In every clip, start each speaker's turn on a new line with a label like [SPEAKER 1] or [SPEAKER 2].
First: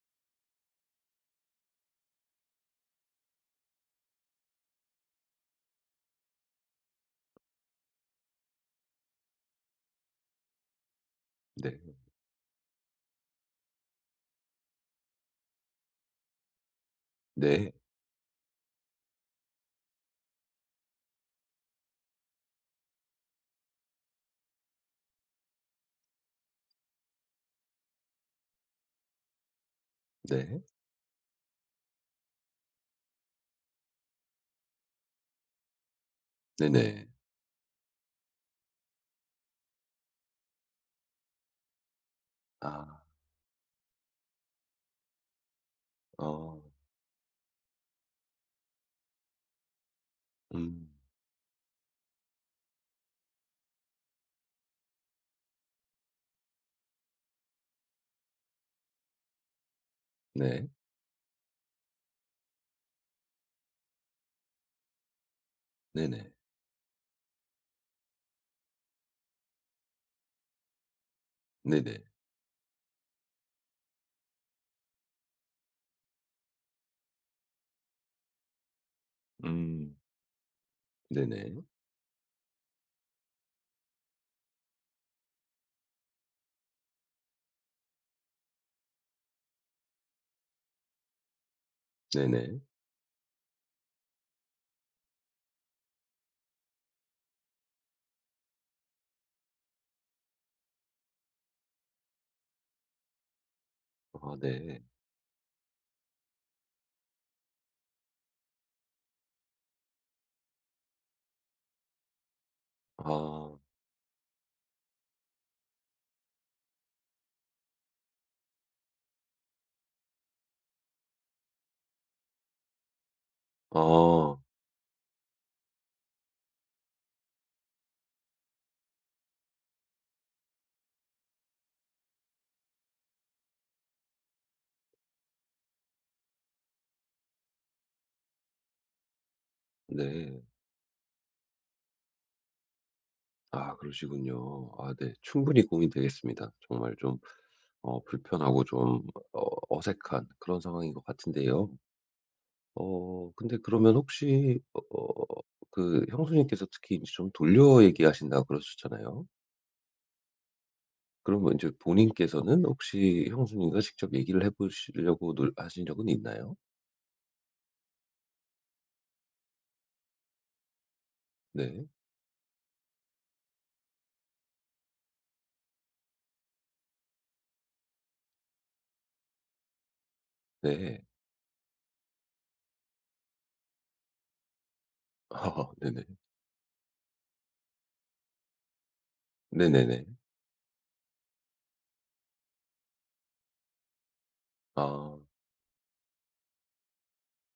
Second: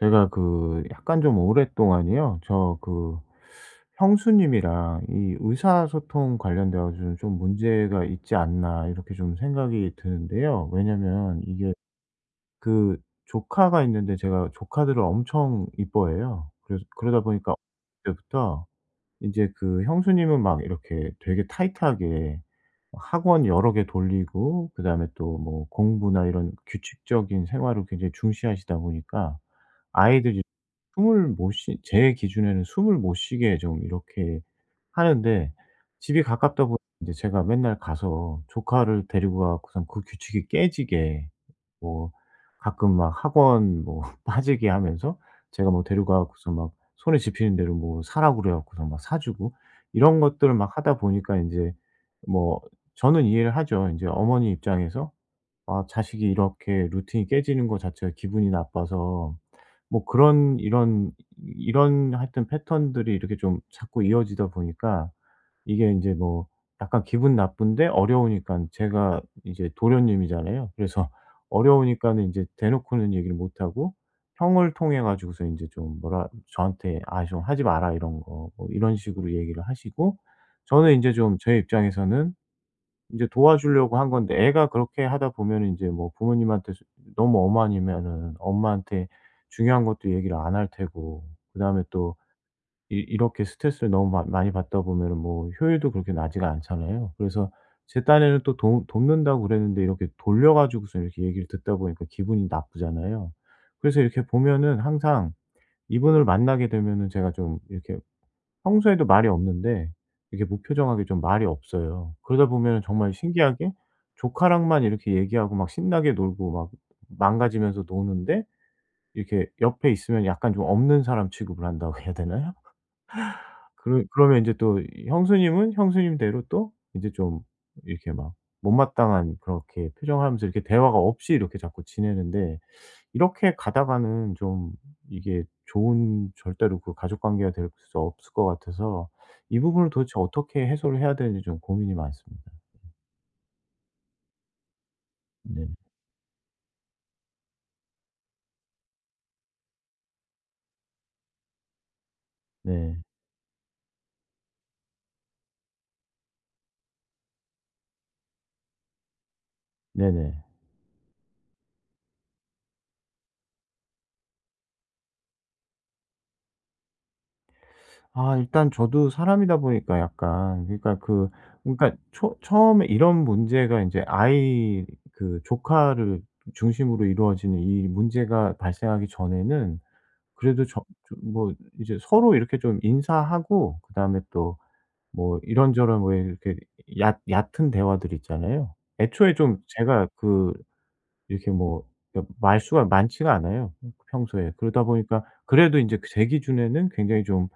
[SPEAKER 1] 제가 그 약간 좀 오랫동안이요. 저 그 형수님이랑 이 의사소통 관련돼 가지고 좀 문제가 있지 않나 이렇게 좀 생각이 드는데요. 왜냐면 이게
[SPEAKER 2] 네.
[SPEAKER 1] 그 조카가 있는데, 제가 조카들을 엄청 이뻐해요. 그래서 그러다 보니까
[SPEAKER 2] 네.
[SPEAKER 1] 어릴 때부터 이제 그 형수님은 막 이렇게 되게 타이트하게 학원 여러 개 돌리고, 그다음에 또 뭐 공부나 이런 규칙적인 생활을 굉장히 중시하시다 보니까 아이들이
[SPEAKER 2] 네.
[SPEAKER 1] 숨을 못 쉬 제 기준에는 숨을 못 쉬게 좀 이렇게 하는데, 집이 가깝다 보니
[SPEAKER 2] 네네.
[SPEAKER 1] 이제 제가 맨날 가서 조카를 데리고 가서고선 그 규칙이 깨지게, 뭐 가끔
[SPEAKER 2] 아.
[SPEAKER 1] 막 학원 뭐 빠지게 하면서 제가 뭐 데리고 가고서
[SPEAKER 2] 어.
[SPEAKER 1] 막 손에 집히는 대로 뭐 사라고 그래 갖고서 막 사 주고, 이런 것들을 막
[SPEAKER 2] 음.
[SPEAKER 1] 하다 보니까 인제 뭐 저는 이해를 하죠. 인제 어머니 입장에서, 아, 자식이 이렇게 루틴이 깨지는 거 자체가 기분이 나빠서 뭐 그런
[SPEAKER 2] 네.
[SPEAKER 1] 이런 하여튼 패턴들이 이렇게 좀 자꾸 이어지다 보니까 이게 이제
[SPEAKER 2] 네네.
[SPEAKER 1] 뭐 약간 기분 나쁜데, 어려우니까 제가 이제 도련님이잖아요. 그래서
[SPEAKER 2] 네네.
[SPEAKER 1] 어려우니까는 이제 대놓고는 얘기를 못 하고 형을 통해 가지고서 이제 좀 뭐라 저한테, "아 좀 하지 마라 이런 거." 뭐 이런 식으로 얘기를
[SPEAKER 2] 음.
[SPEAKER 1] 하시고, 저는 이제 좀 제
[SPEAKER 2] 네네.
[SPEAKER 1] 입장에서는 이제 도와주려고 한 건데 애가 그렇게 하다 보면은 인제 뭐 부모님한테 수 너무 엄하니면은 엄마한테 중요한 것도 얘기를 안 할 테고, 그다음에 또
[SPEAKER 2] 네네.
[SPEAKER 1] 이 이렇게 스트레스를 너무 많 많이 받다 보면은 뭐 효율도 그렇게 나지가 않잖아요. 그래서 제 딴에는 또 도 돕는다고 그랬는데 이렇게 돌려 가지고서 이렇게 얘기를 듣다 보니까 기분이 나쁘잖아요. 그래서 이렇게
[SPEAKER 2] 아
[SPEAKER 1] 보면은
[SPEAKER 2] 네.
[SPEAKER 1] 항상 이분을 만나게 되면은 제가 좀 이렇게, 평소에도 말이 없는데 이렇게 무표정하게 좀 말이 없어요. 그러다 보면 정말
[SPEAKER 2] 아.
[SPEAKER 1] 신기하게 조카랑만 이렇게 얘기하고 막 신나게 놀고 막 망가지면서 노는데, 이렇게 옆에 있으면 약간 좀 없는 사람 취급을 한다고 해야 되나요? 그러
[SPEAKER 2] 아.
[SPEAKER 1] 그러면 이제 또 형수님은 형수님대로 또 이제 좀 이렇게 막 못마땅한 그렇게 표정하면서 이렇게 대화가 없이 이렇게 자꾸 지내는데, 이렇게 가다가는 좀, 이게 좋은, 절대로 그 가족 관계가 될 수 없을 것 같아서 이 부분을 도대체
[SPEAKER 2] 네.
[SPEAKER 1] 어떻게 해소를 해야 되는지 좀 고민이 많습니다.
[SPEAKER 2] 아 그러시군요. 아 네. 충분히
[SPEAKER 1] 네.
[SPEAKER 2] 고민되겠습니다. 정말 좀 불편하고 좀 어 어색한 그런 상황인 것 같은데요.
[SPEAKER 1] 네.
[SPEAKER 2] 근데 그러면 혹시 그 형수님께서 특히 인제 좀 돌려 얘기하신다고 그러셨잖아요.
[SPEAKER 1] 네네.
[SPEAKER 2] 그러면 이제 본인께서는 혹시 형수님과 직접 얘기를 해 보시려고 노 하신 적은 있나요?
[SPEAKER 1] 아, 일단 저도 사람이다 보니까 약간, 그러니까 그,
[SPEAKER 2] 네.
[SPEAKER 1] 그러니까 초 처음에 이런 문제가 이제 아이 그 조카를 중심으로 이루어지는 이 문제가 발생하기 전에는, 그래도
[SPEAKER 2] 네.
[SPEAKER 1] 뭐 이제 서로 이렇게 좀 인사하고 그다음에 또 뭐
[SPEAKER 2] 아
[SPEAKER 1] 이런저런
[SPEAKER 2] 네네.
[SPEAKER 1] 뭐 이렇게 얕 얕은 대화들 있잖아요. 애초에 좀
[SPEAKER 2] 네네네.
[SPEAKER 1] 제가 그 이렇게 뭐, 그러니까 말수가 많지가 않아요 평소에. 그러다
[SPEAKER 2] 아.
[SPEAKER 1] 보니까 그래도 이제 제 기준에는 굉장히 좀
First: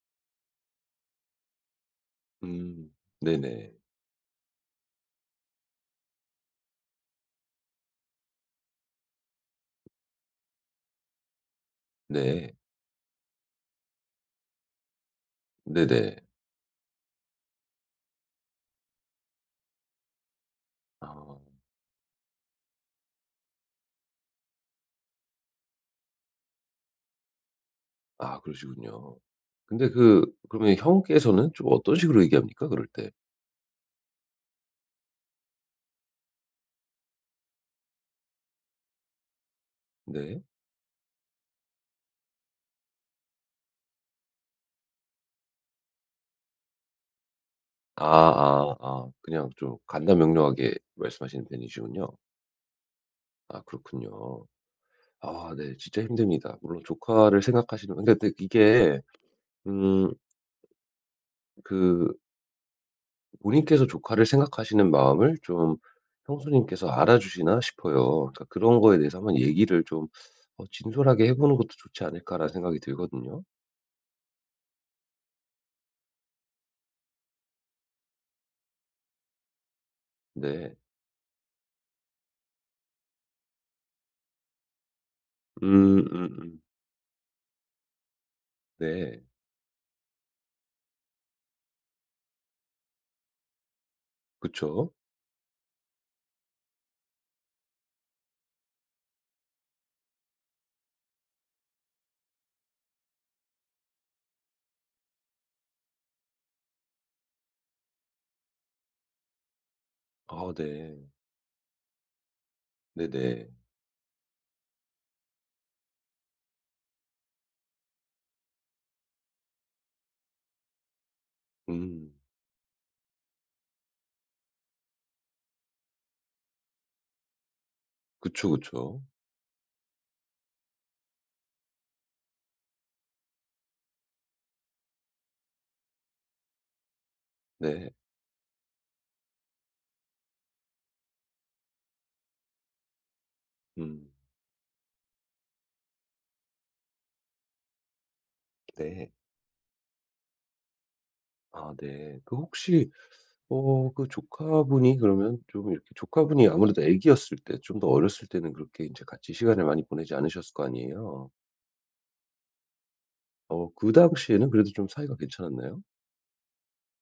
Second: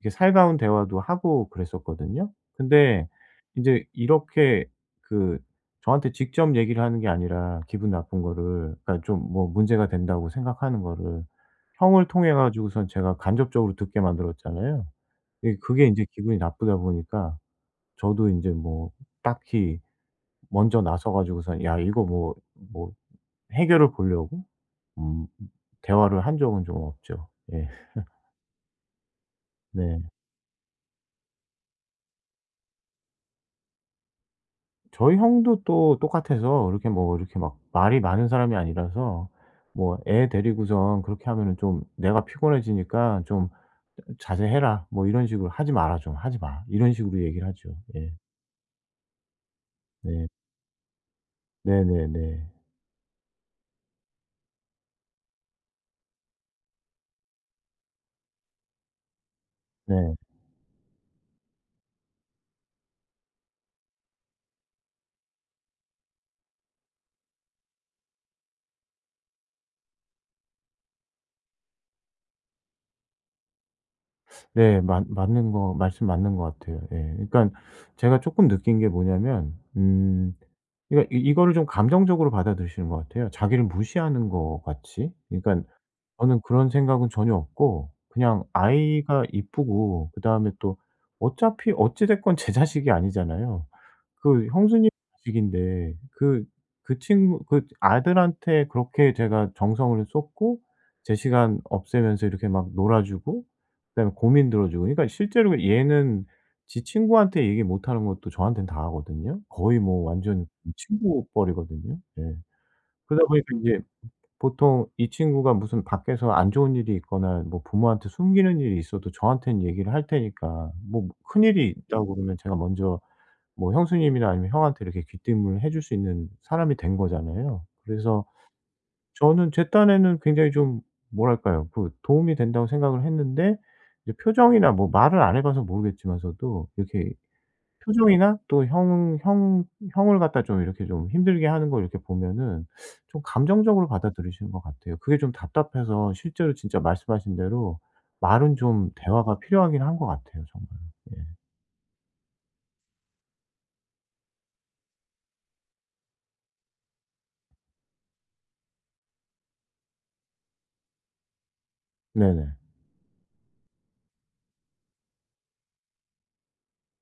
[SPEAKER 1] 이렇게 살가운 대화도 하고 그랬었거든요.
[SPEAKER 2] 음.
[SPEAKER 1] 근데 이
[SPEAKER 2] 네네.
[SPEAKER 1] 제 이렇게 그, 저한테 직접 얘기를 하는 게 아니라 기분 나쁜 거를, 그러니까 좀 뭐 문제가 된다고 생각하는 거를 형을 통해
[SPEAKER 2] 네.
[SPEAKER 1] 가지고선 제가 간접적으로 듣게 만들었잖아요. 예, 그게 이제
[SPEAKER 2] 네네.
[SPEAKER 1] 기분이 나쁘다 보니까 저도 인제 뭐 딱히 먼저
[SPEAKER 2] 아.
[SPEAKER 1] 나서 가지고선, 야 이거 뭐 뭐 해결을 보려고 음 대화를 한 적은 좀 없죠. 예.
[SPEAKER 2] 아 그러시군요. 근데
[SPEAKER 1] 네.
[SPEAKER 2] 그러면 형께서는 좀 어떤 식으로 얘기합니까? 그럴 때?
[SPEAKER 1] 저희 형도 또 똑같아서 이렇게 뭐 이렇게 막 말이 많은 사람이 아니라서, 뭐 애
[SPEAKER 2] 네.
[SPEAKER 1] 데리고선 그렇게 하면은 좀, "내가 피곤해지니까 좀 자제해라." 뭐 이런 식으로, "하지 마라 좀. 하지 마." 이런 식으로 얘기를 하죠. 예.
[SPEAKER 2] 아아 아. 아. 그냥 좀
[SPEAKER 1] 네.
[SPEAKER 2] 간단명료하게 말씀하시는 편이시군요.
[SPEAKER 1] 네네네.
[SPEAKER 2] 아 그렇군요. 아 네. 진짜 힘듭니다. 물론 조카를 생각하시는 근데 이게 음
[SPEAKER 1] 네.
[SPEAKER 2] 그 본인께서 조카를 생각하시는 마음을 좀 형수님께서 알아주시나 싶어요. 그러니까 그런 거에 대해서 한번 얘기를 좀 진솔하게 해 보는 것도 좋지 않을까라는 생각이 들거든요.
[SPEAKER 1] 네. 맞 맞는 거 말씀, 맞는 것 같아요. 예. 그러니까 제가 조금 느낀 게 뭐냐면,
[SPEAKER 2] 네.
[SPEAKER 1] 그러니까 이 이거를 좀 감정적으로 받아들이시는 것 같아요. 자기를 무시하는 것 같이. 그러니까 저는
[SPEAKER 2] 음음.
[SPEAKER 1] 그런 생각은 전혀 없고 그냥
[SPEAKER 2] 네.
[SPEAKER 1] 아이가 이쁘고, 그다음에 또 어차피 어찌 됐건 제 자식이 아니잖아요. 그 형수님
[SPEAKER 2] 그쵸.
[SPEAKER 1] 자식인데, 그 그 친구 그 아들한테 그렇게 제가 정성을 쏟고 제 시간 없애면서 이렇게 막 놀아 주고 그다음에 고민 들어 주고, 그러니까 실제로 얘는 지 친구한테 얘기 못 하는 것도 저한테는 다 하거든요. 거의 뭐 완전
[SPEAKER 2] 아 네.
[SPEAKER 1] 친구뻘이거든요. 예. 그러다 보니까
[SPEAKER 2] 네네.
[SPEAKER 1] 인제 보통 이 친구가 무슨 밖에서 안 좋은 일이 있거나 뭐 부모한테 숨기는 일이 있어도 저한테는 얘기를 할 테니까, 뭐 큰일이
[SPEAKER 2] 음.
[SPEAKER 1] 있다고 그러면 제가 먼저 뭐 형수님이나 아니면 형한테 이렇게 귀띔을 해줄 수 있는 사람이 된 거잖아요. 그래서
[SPEAKER 2] 그쵸, 그쵸.
[SPEAKER 1] 저는 제 딴에는 굉장히 좀, 뭐랄까요, 그 도움이 된다고 생각을 했는데, 이제 표정이나 뭐 말을 안 해 봐서 모르겠지만서도 이렇게
[SPEAKER 2] 네.
[SPEAKER 1] 표정이나, 또 형 형 형을 갖다 좀 이렇게 좀 힘들게 하는 걸 이렇게 보면은 좀 감정적으로
[SPEAKER 2] 음.
[SPEAKER 1] 받아들이시는 것 같아요. 그게 좀 답답해서 실제로 진짜 말씀하신 대로, 말은 좀
[SPEAKER 2] 네.
[SPEAKER 1] 대화가 필요하긴 한 것 같아요 정말. 예.
[SPEAKER 2] 아 네. 혹시 그 조카분이 그러면 좀 이렇게 조카분이 아무래도 아기였을 때 좀 더 어렸을 때는 그렇게 이제 같이 시간을 많이 보내지 않으셨을 거 아니에요.
[SPEAKER 1] 네네.
[SPEAKER 2] 그 당시에는 그래도 좀 사이가 괜찮았나요?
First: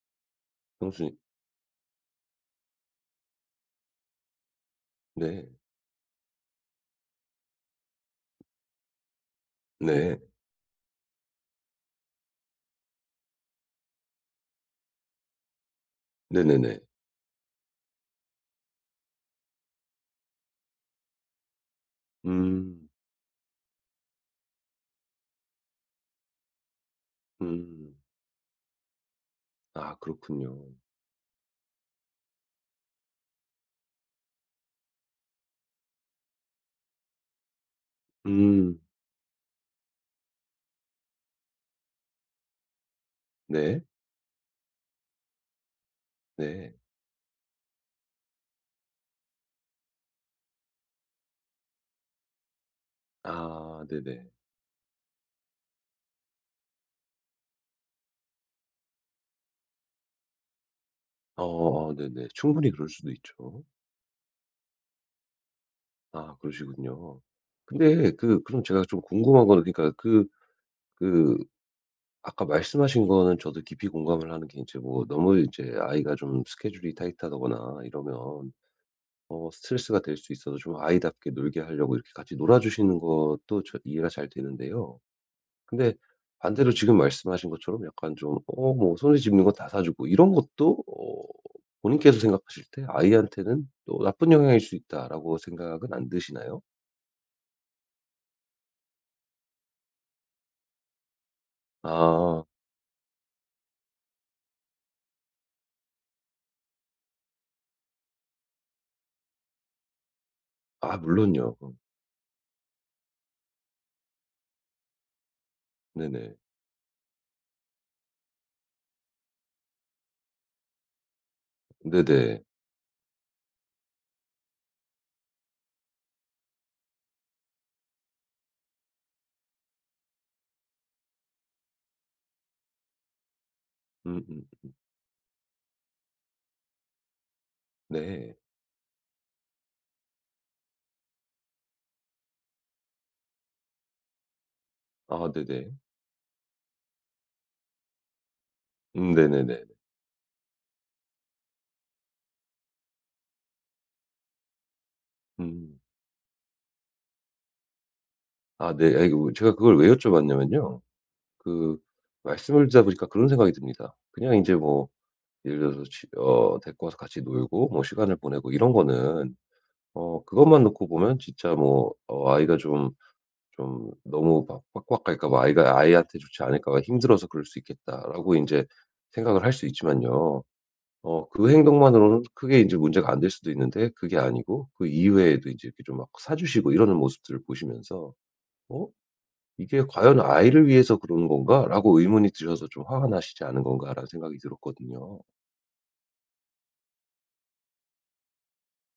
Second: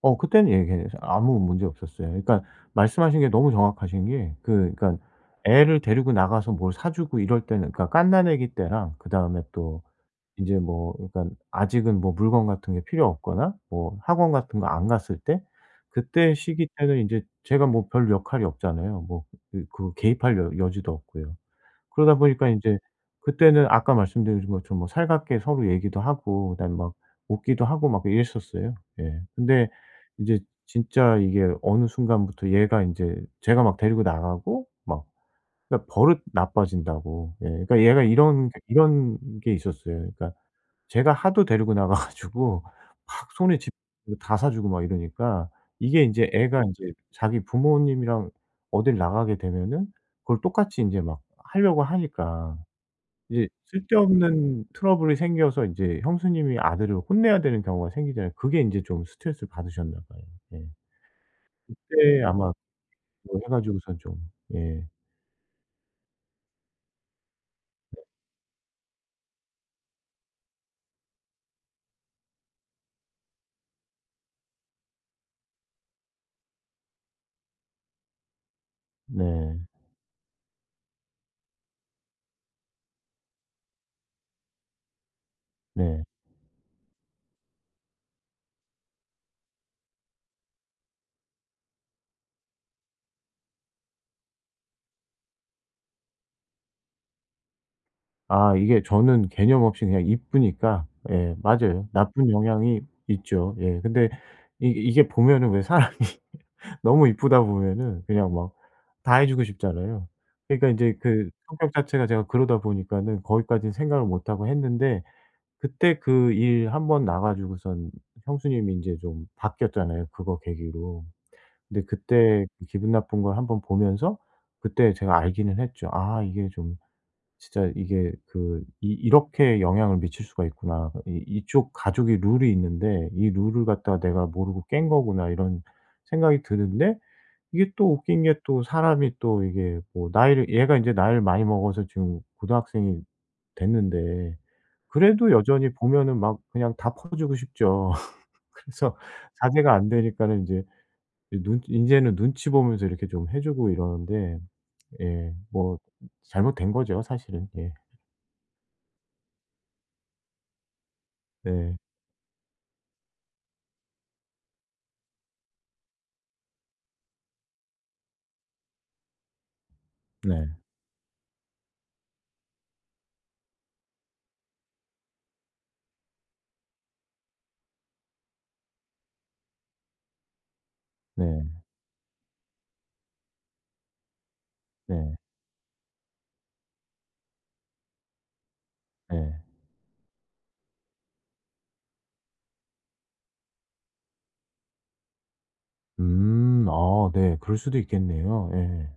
[SPEAKER 1] 그때는 예, 예,
[SPEAKER 2] 형수님
[SPEAKER 1] 아무 문제 없었어요. 그러니까 말씀하신 게 너무 정확하신 게, 그 그러니까
[SPEAKER 2] 네.
[SPEAKER 1] 애를 데리고 나가서 뭘 사 주고 이럴 때는, 그러니까 갓난아기 때랑 그다음에 또
[SPEAKER 2] 네.
[SPEAKER 1] 인제 뭐, 그러니까 아직은 뭐 물건 같은 게 필요 없거나 뭐 학원 같은 거 안 갔을 때, 그때 시기
[SPEAKER 2] 네네네.
[SPEAKER 1] 때는 인제 제가 뭐 별 역할이 없잖아요. 뭐 그 개입할 여 여지도 없고요. 그러다 보니까 인제
[SPEAKER 2] 음.
[SPEAKER 1] 그때는 아까 말씀드린 것처럼 뭐 살갑게 서로 얘기도 하고 그다음에 막 웃기도 하고
[SPEAKER 2] 음.
[SPEAKER 1] 막 이랬었어요. 예. 근데
[SPEAKER 2] 아
[SPEAKER 1] 이제
[SPEAKER 2] 그렇군요.
[SPEAKER 1] 진짜 이게, 어느 순간부터 얘가 인제 제가 막 데리고 나가고 막, 그러니까 버릇 나빠진다고. 예. 그러니까 얘가 이런
[SPEAKER 2] 음.
[SPEAKER 1] 게 있었어요. 그러니까 제가 하도 데리고 나가 가지고 막 손에 집
[SPEAKER 2] 네.
[SPEAKER 1] 다 사 주고 막 이러니까, 이게 인제 애가
[SPEAKER 2] 네.
[SPEAKER 1] 인제 자기 부모님이랑 어딜 나가게 되면은 그걸 똑같이 인제 막 하려고 하니까 이제
[SPEAKER 2] 아 네네.
[SPEAKER 1] 쓸데없는 트러블이 생겨서 인제 형수님이 아들을 혼내야 되는 경우가 생기잖아요. 그게 인제 좀 스트레스를 받으셨나 봐요. 예.
[SPEAKER 2] 어어
[SPEAKER 1] 그때
[SPEAKER 2] 네네.
[SPEAKER 1] 아마
[SPEAKER 2] 충분히 그럴 수도
[SPEAKER 1] 그거 해
[SPEAKER 2] 있죠.
[SPEAKER 1] 가지고선 좀. 예.
[SPEAKER 2] 아 그러시군요. 근데 그럼 제가 좀 궁금한 거는 그러니까 그 아까 말씀하신 거는 저도 깊이 공감을 하는 게 이제 뭐 너무 이제 아이가 좀 스케줄이 타이트하다거나 이러면
[SPEAKER 1] 네.
[SPEAKER 2] 스트레스가 될 수 있어서 좀 아이답게 놀게 하려고 이렇게 같이 놀아 주시는 것도 저 이해가 잘 되는데요. 근데
[SPEAKER 1] 네.
[SPEAKER 2] 반대로 지금 말씀하신 것처럼 약간 좀 뭐 손에 집는 거 다 사 주고 이런 것도 본인께서 생각하실 때 '아이한테는 또 나쁜 영향일 수 있다.'라고 생각은 안 드시나요?
[SPEAKER 1] 아, 이게 저는 개념 없이 그냥 이쁘니까. 예 맞아요, 나쁜
[SPEAKER 2] 아.
[SPEAKER 1] 영향이 있죠. 예. 근데 이 이게 보면은 왜 사람이 너무 이쁘다 보면은 그냥 막 다 해 주고 싶잖아요. 그러니까 이
[SPEAKER 2] 아
[SPEAKER 1] 제 그
[SPEAKER 2] 물론요.
[SPEAKER 1] 성격
[SPEAKER 2] 어
[SPEAKER 1] 자체가 제가 그러다 보니까는 거기까지는 생각을 못 하고 했는데, 그때 그
[SPEAKER 2] 네네.
[SPEAKER 1] 일 한번 나가 지고선 형수님이 이제 좀 바뀌었잖아요, 그거 계기로. 근데
[SPEAKER 2] 네네.
[SPEAKER 1] 그때 그 기분 나쁜 걸 한번 보면서 그때 제가 알기는 했죠. '아 이게 좀, 진짜 이게, 그 이, 이렇게 영향을 미칠 수가 있구나. 이 이쪽 가족이 룰이 있는데 이 룰을 갖다가 내가 모르고
[SPEAKER 2] 음음.
[SPEAKER 1] 깬 거구나.' 이런 생각이 드는데, 이게 또 웃긴 게,
[SPEAKER 2] 네.
[SPEAKER 1] 또 사람이 또 이게 뭐, 나이를 얘가 이제 나이를 많이 먹어서 지금 고등학생이 됐는데,
[SPEAKER 2] 아
[SPEAKER 1] 그래도
[SPEAKER 2] 네네.
[SPEAKER 1] 여전히 보면은 막 그냥 다 퍼주고 싶죠. 그래서
[SPEAKER 2] 네네네.
[SPEAKER 1] 자제가 안 되니까는 이제이눈제는 눈치 보면서 이렇게 좀 해 주고 이러는데, 예 뭐
[SPEAKER 2] 음.
[SPEAKER 1] 잘못된 거죠 사실은. 예.
[SPEAKER 2] 아 네. 아이고 제가 그걸 왜 여쭤봤냐면요.
[SPEAKER 1] 네.
[SPEAKER 2] 그 말씀을 듣다 보니까 그런 생각이 듭니다. 그냥 이제 뭐 예를 들어서 데리고 와서 같이 놀고 뭐 시간을 보내고 이런 거는
[SPEAKER 1] 네.
[SPEAKER 2] 그것만 놓고 보면 진짜 뭐 아이가 좀 너무 막 빡빡 갈까 봐 '아이가 아이한테 좋지 않을까 봐 힘들어서 그럴 수 있겠다.'라고 이제 생각을 할 수 있지만요. 그
[SPEAKER 1] 네.
[SPEAKER 2] 행동만으로는 크게 이제 문제가 안 될 수도 있는데 그게 아니고 그
[SPEAKER 1] 네.
[SPEAKER 2] 이외에도 이제 이렇게 좀 막 사주시고 이러는 모습들을 보시면서 '어?
[SPEAKER 1] 네.
[SPEAKER 2] '이게 과연 아이를 위해서 그러는 건가?'라고 의문이 드셔서 좀 '화가 나시지 않은 건가.'라는 생각이 들었거든요.
[SPEAKER 1] 음. 아 네. 그럴 수도 있겠네요. 예.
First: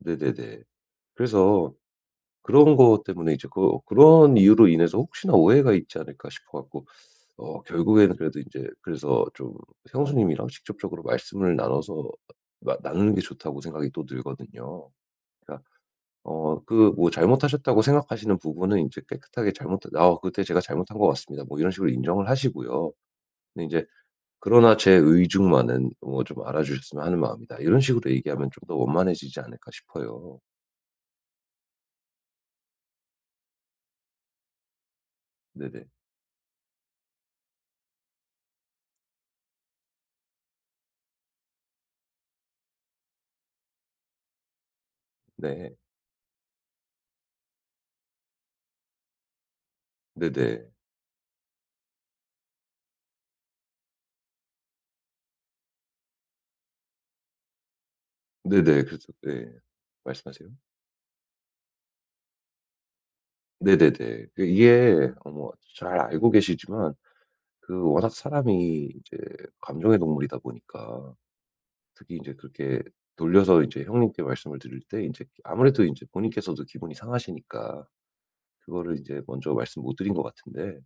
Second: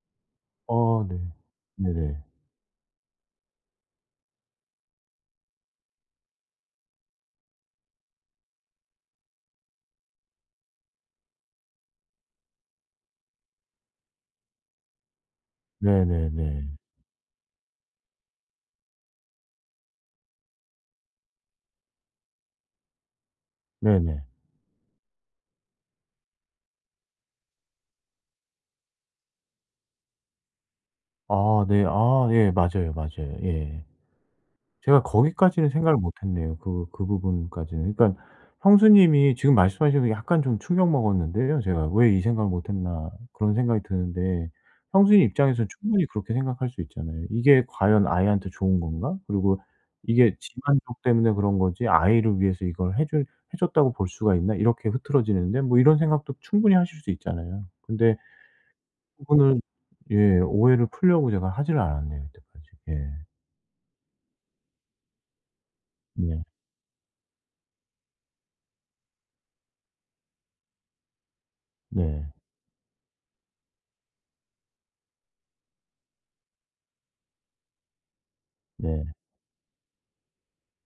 [SPEAKER 2] 네네네.
[SPEAKER 1] 아 네.
[SPEAKER 2] 그래서
[SPEAKER 1] 네네.
[SPEAKER 2] 그런 것 때문에 이제 그런 이유로 인해서 혹시나 오해가 있지 않을까 싶어 갖고 결국에는 그래도 인제 그래서 좀 형수님이랑 직접적으로 말씀을 나눠서 나 나누는 게 좋다고 생각이 또 들거든요. 그러니까
[SPEAKER 1] 네네네.
[SPEAKER 2] 그 뭐 잘못하셨다고 생각하시는 부분은 인제 깨끗하게 잘못 "아 그때 제가 잘못한 것 같습니다." 뭐 이런 식으로 인정을 하시고요. 근데 인제
[SPEAKER 1] 네네.
[SPEAKER 2] 그러나 제 의중만은 뭐 좀 알아주셨으면 하는 마음이다. 이런 식으로 얘기하면 좀 더 원만해지지 않을까 싶어요.
[SPEAKER 1] 아 네. 아 예. 맞아요, 맞아요. 예. 제가 거기까지는
[SPEAKER 2] 네네.
[SPEAKER 1] 생각을 못 했네요. 그 부분까지는. 그러니까 형수님이 지금 말씀하신 게 약간 좀 충격 먹었는데요 제가. '왜 이 생각을 못 했나.' 그런 생각이 드는데, 형수님 입장에서는
[SPEAKER 2] 네.
[SPEAKER 1] 충분히 그렇게 생각할 수 있잖아요. '이게 과연 아이한테 좋은 건가? 그리고 이게 지
[SPEAKER 2] 네네.
[SPEAKER 1] 만적 때문에 그런 거지, 아이를 위해서 이걸 해줄 해 줬다고 볼 수가 있나?' 이렇게 흐트러지는데, 뭐 이런 생각도 충분히 하실 수 있잖아요. 근데
[SPEAKER 2] 네네. 그래서 네.
[SPEAKER 1] 그거는, 예,
[SPEAKER 2] 말씀하세요.
[SPEAKER 1] 오해를 풀려고 제가 하지를 않았네요 이때까지. 예.
[SPEAKER 2] 네네네. 이게 뭐잘 알고
[SPEAKER 1] 네.
[SPEAKER 2] 계시지만 워낙 사람이 이제 감정의 동물이다 보니까 특히 이
[SPEAKER 1] 네.
[SPEAKER 2] 제 그렇게 돌려서 이제 형님께 말씀을 드릴 때 이제 아무래도 이제 본인께서도 기분이 상하시니까 그거를 이
[SPEAKER 1] 네.
[SPEAKER 2] 제 먼저 말씀 못 드린 것 같은데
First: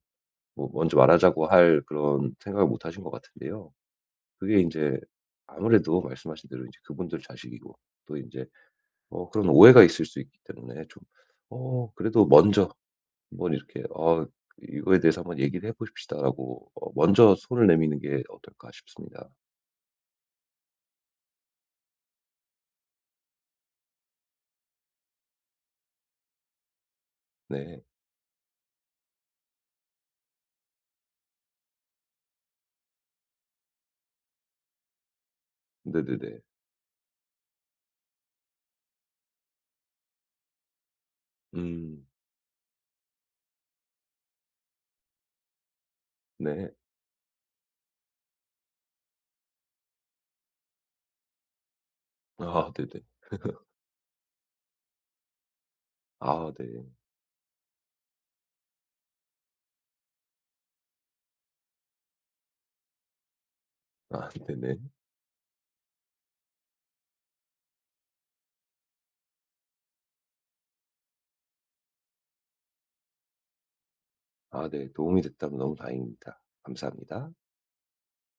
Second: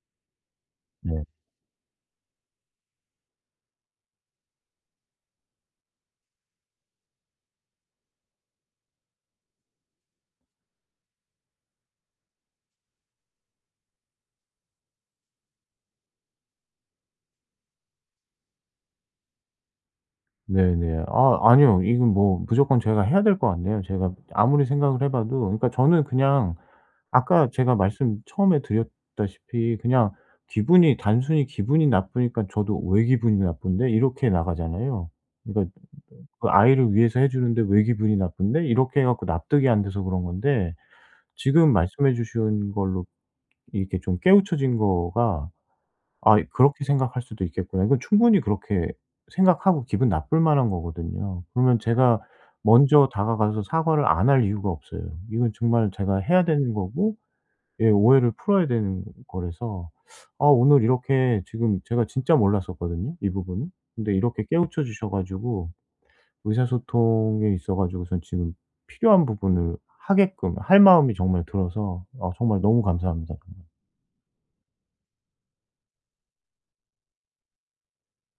[SPEAKER 2] 뭐 먼저
[SPEAKER 1] 네.
[SPEAKER 2] 말하자고 할 그런 생각을 못 하신 것 같은데요. 그게 이제 아무래도 말씀하신 대로 이제 그분들 자식이고 또 이제 그런 오해가 있을 수 있기 때문에 좀 그래도 먼저 한번 이렇게 "아 이거에 대해서 한번 얘기를 해 보십시다."라고 먼저 손을 내미는 게 어떨까 싶습니다.
[SPEAKER 1] 네네. 아 아니요, 이건 뭐 무조건 제가 해야 될 것 같네요. 제가 아무리 생각을 해 봐도, 그러니까 저는 그냥 아까 제가
[SPEAKER 2] 네.
[SPEAKER 1] 말씀 처음에 드렸다시피 그냥 기분이 단순히 기분이 나쁘니까 저도, '왜 기분이 나쁜데?' 이렇게 나가잖아요. 그러니까
[SPEAKER 2] 네네네.
[SPEAKER 1] 그 아이를 위해서 해 주는데 '왜 기분이 나쁜데?' 이렇게 해 갖고 납득이 안 돼서 그런 건데, 지금
[SPEAKER 2] 음.
[SPEAKER 1] 말씀해 주신 걸로 이렇게 좀 깨우쳐진 거가, 아
[SPEAKER 2] 네.
[SPEAKER 1] 그렇게 생각할 수도 있겠구나. 이건 충분히 그렇게 생각하고 기분 나쁠 만한 거거든요. 그러면 제가
[SPEAKER 2] 아 네네.
[SPEAKER 1] 먼저 다가가서 사과를 안 할 이유가 없어요. 이건 정말 제가 해야
[SPEAKER 2] 아 네.
[SPEAKER 1] 되는 거고, 예 오해를 풀어야 되는 거라서. 아 오늘 이렇게 지금 제가 진짜 몰랐었거든요, 이 부분은. 근데
[SPEAKER 2] 아
[SPEAKER 1] 이렇게
[SPEAKER 2] 네네.
[SPEAKER 1] 깨우쳐 주셔 가지고 의사소통에 있어 가지고선 지금 필요한 부분을 하게끔 할 마음이 정말 들어서, 정말 너무 감사합니다.
[SPEAKER 2] 아 네. 도움이 됐다면 너무 다행입니다. 감사합니다.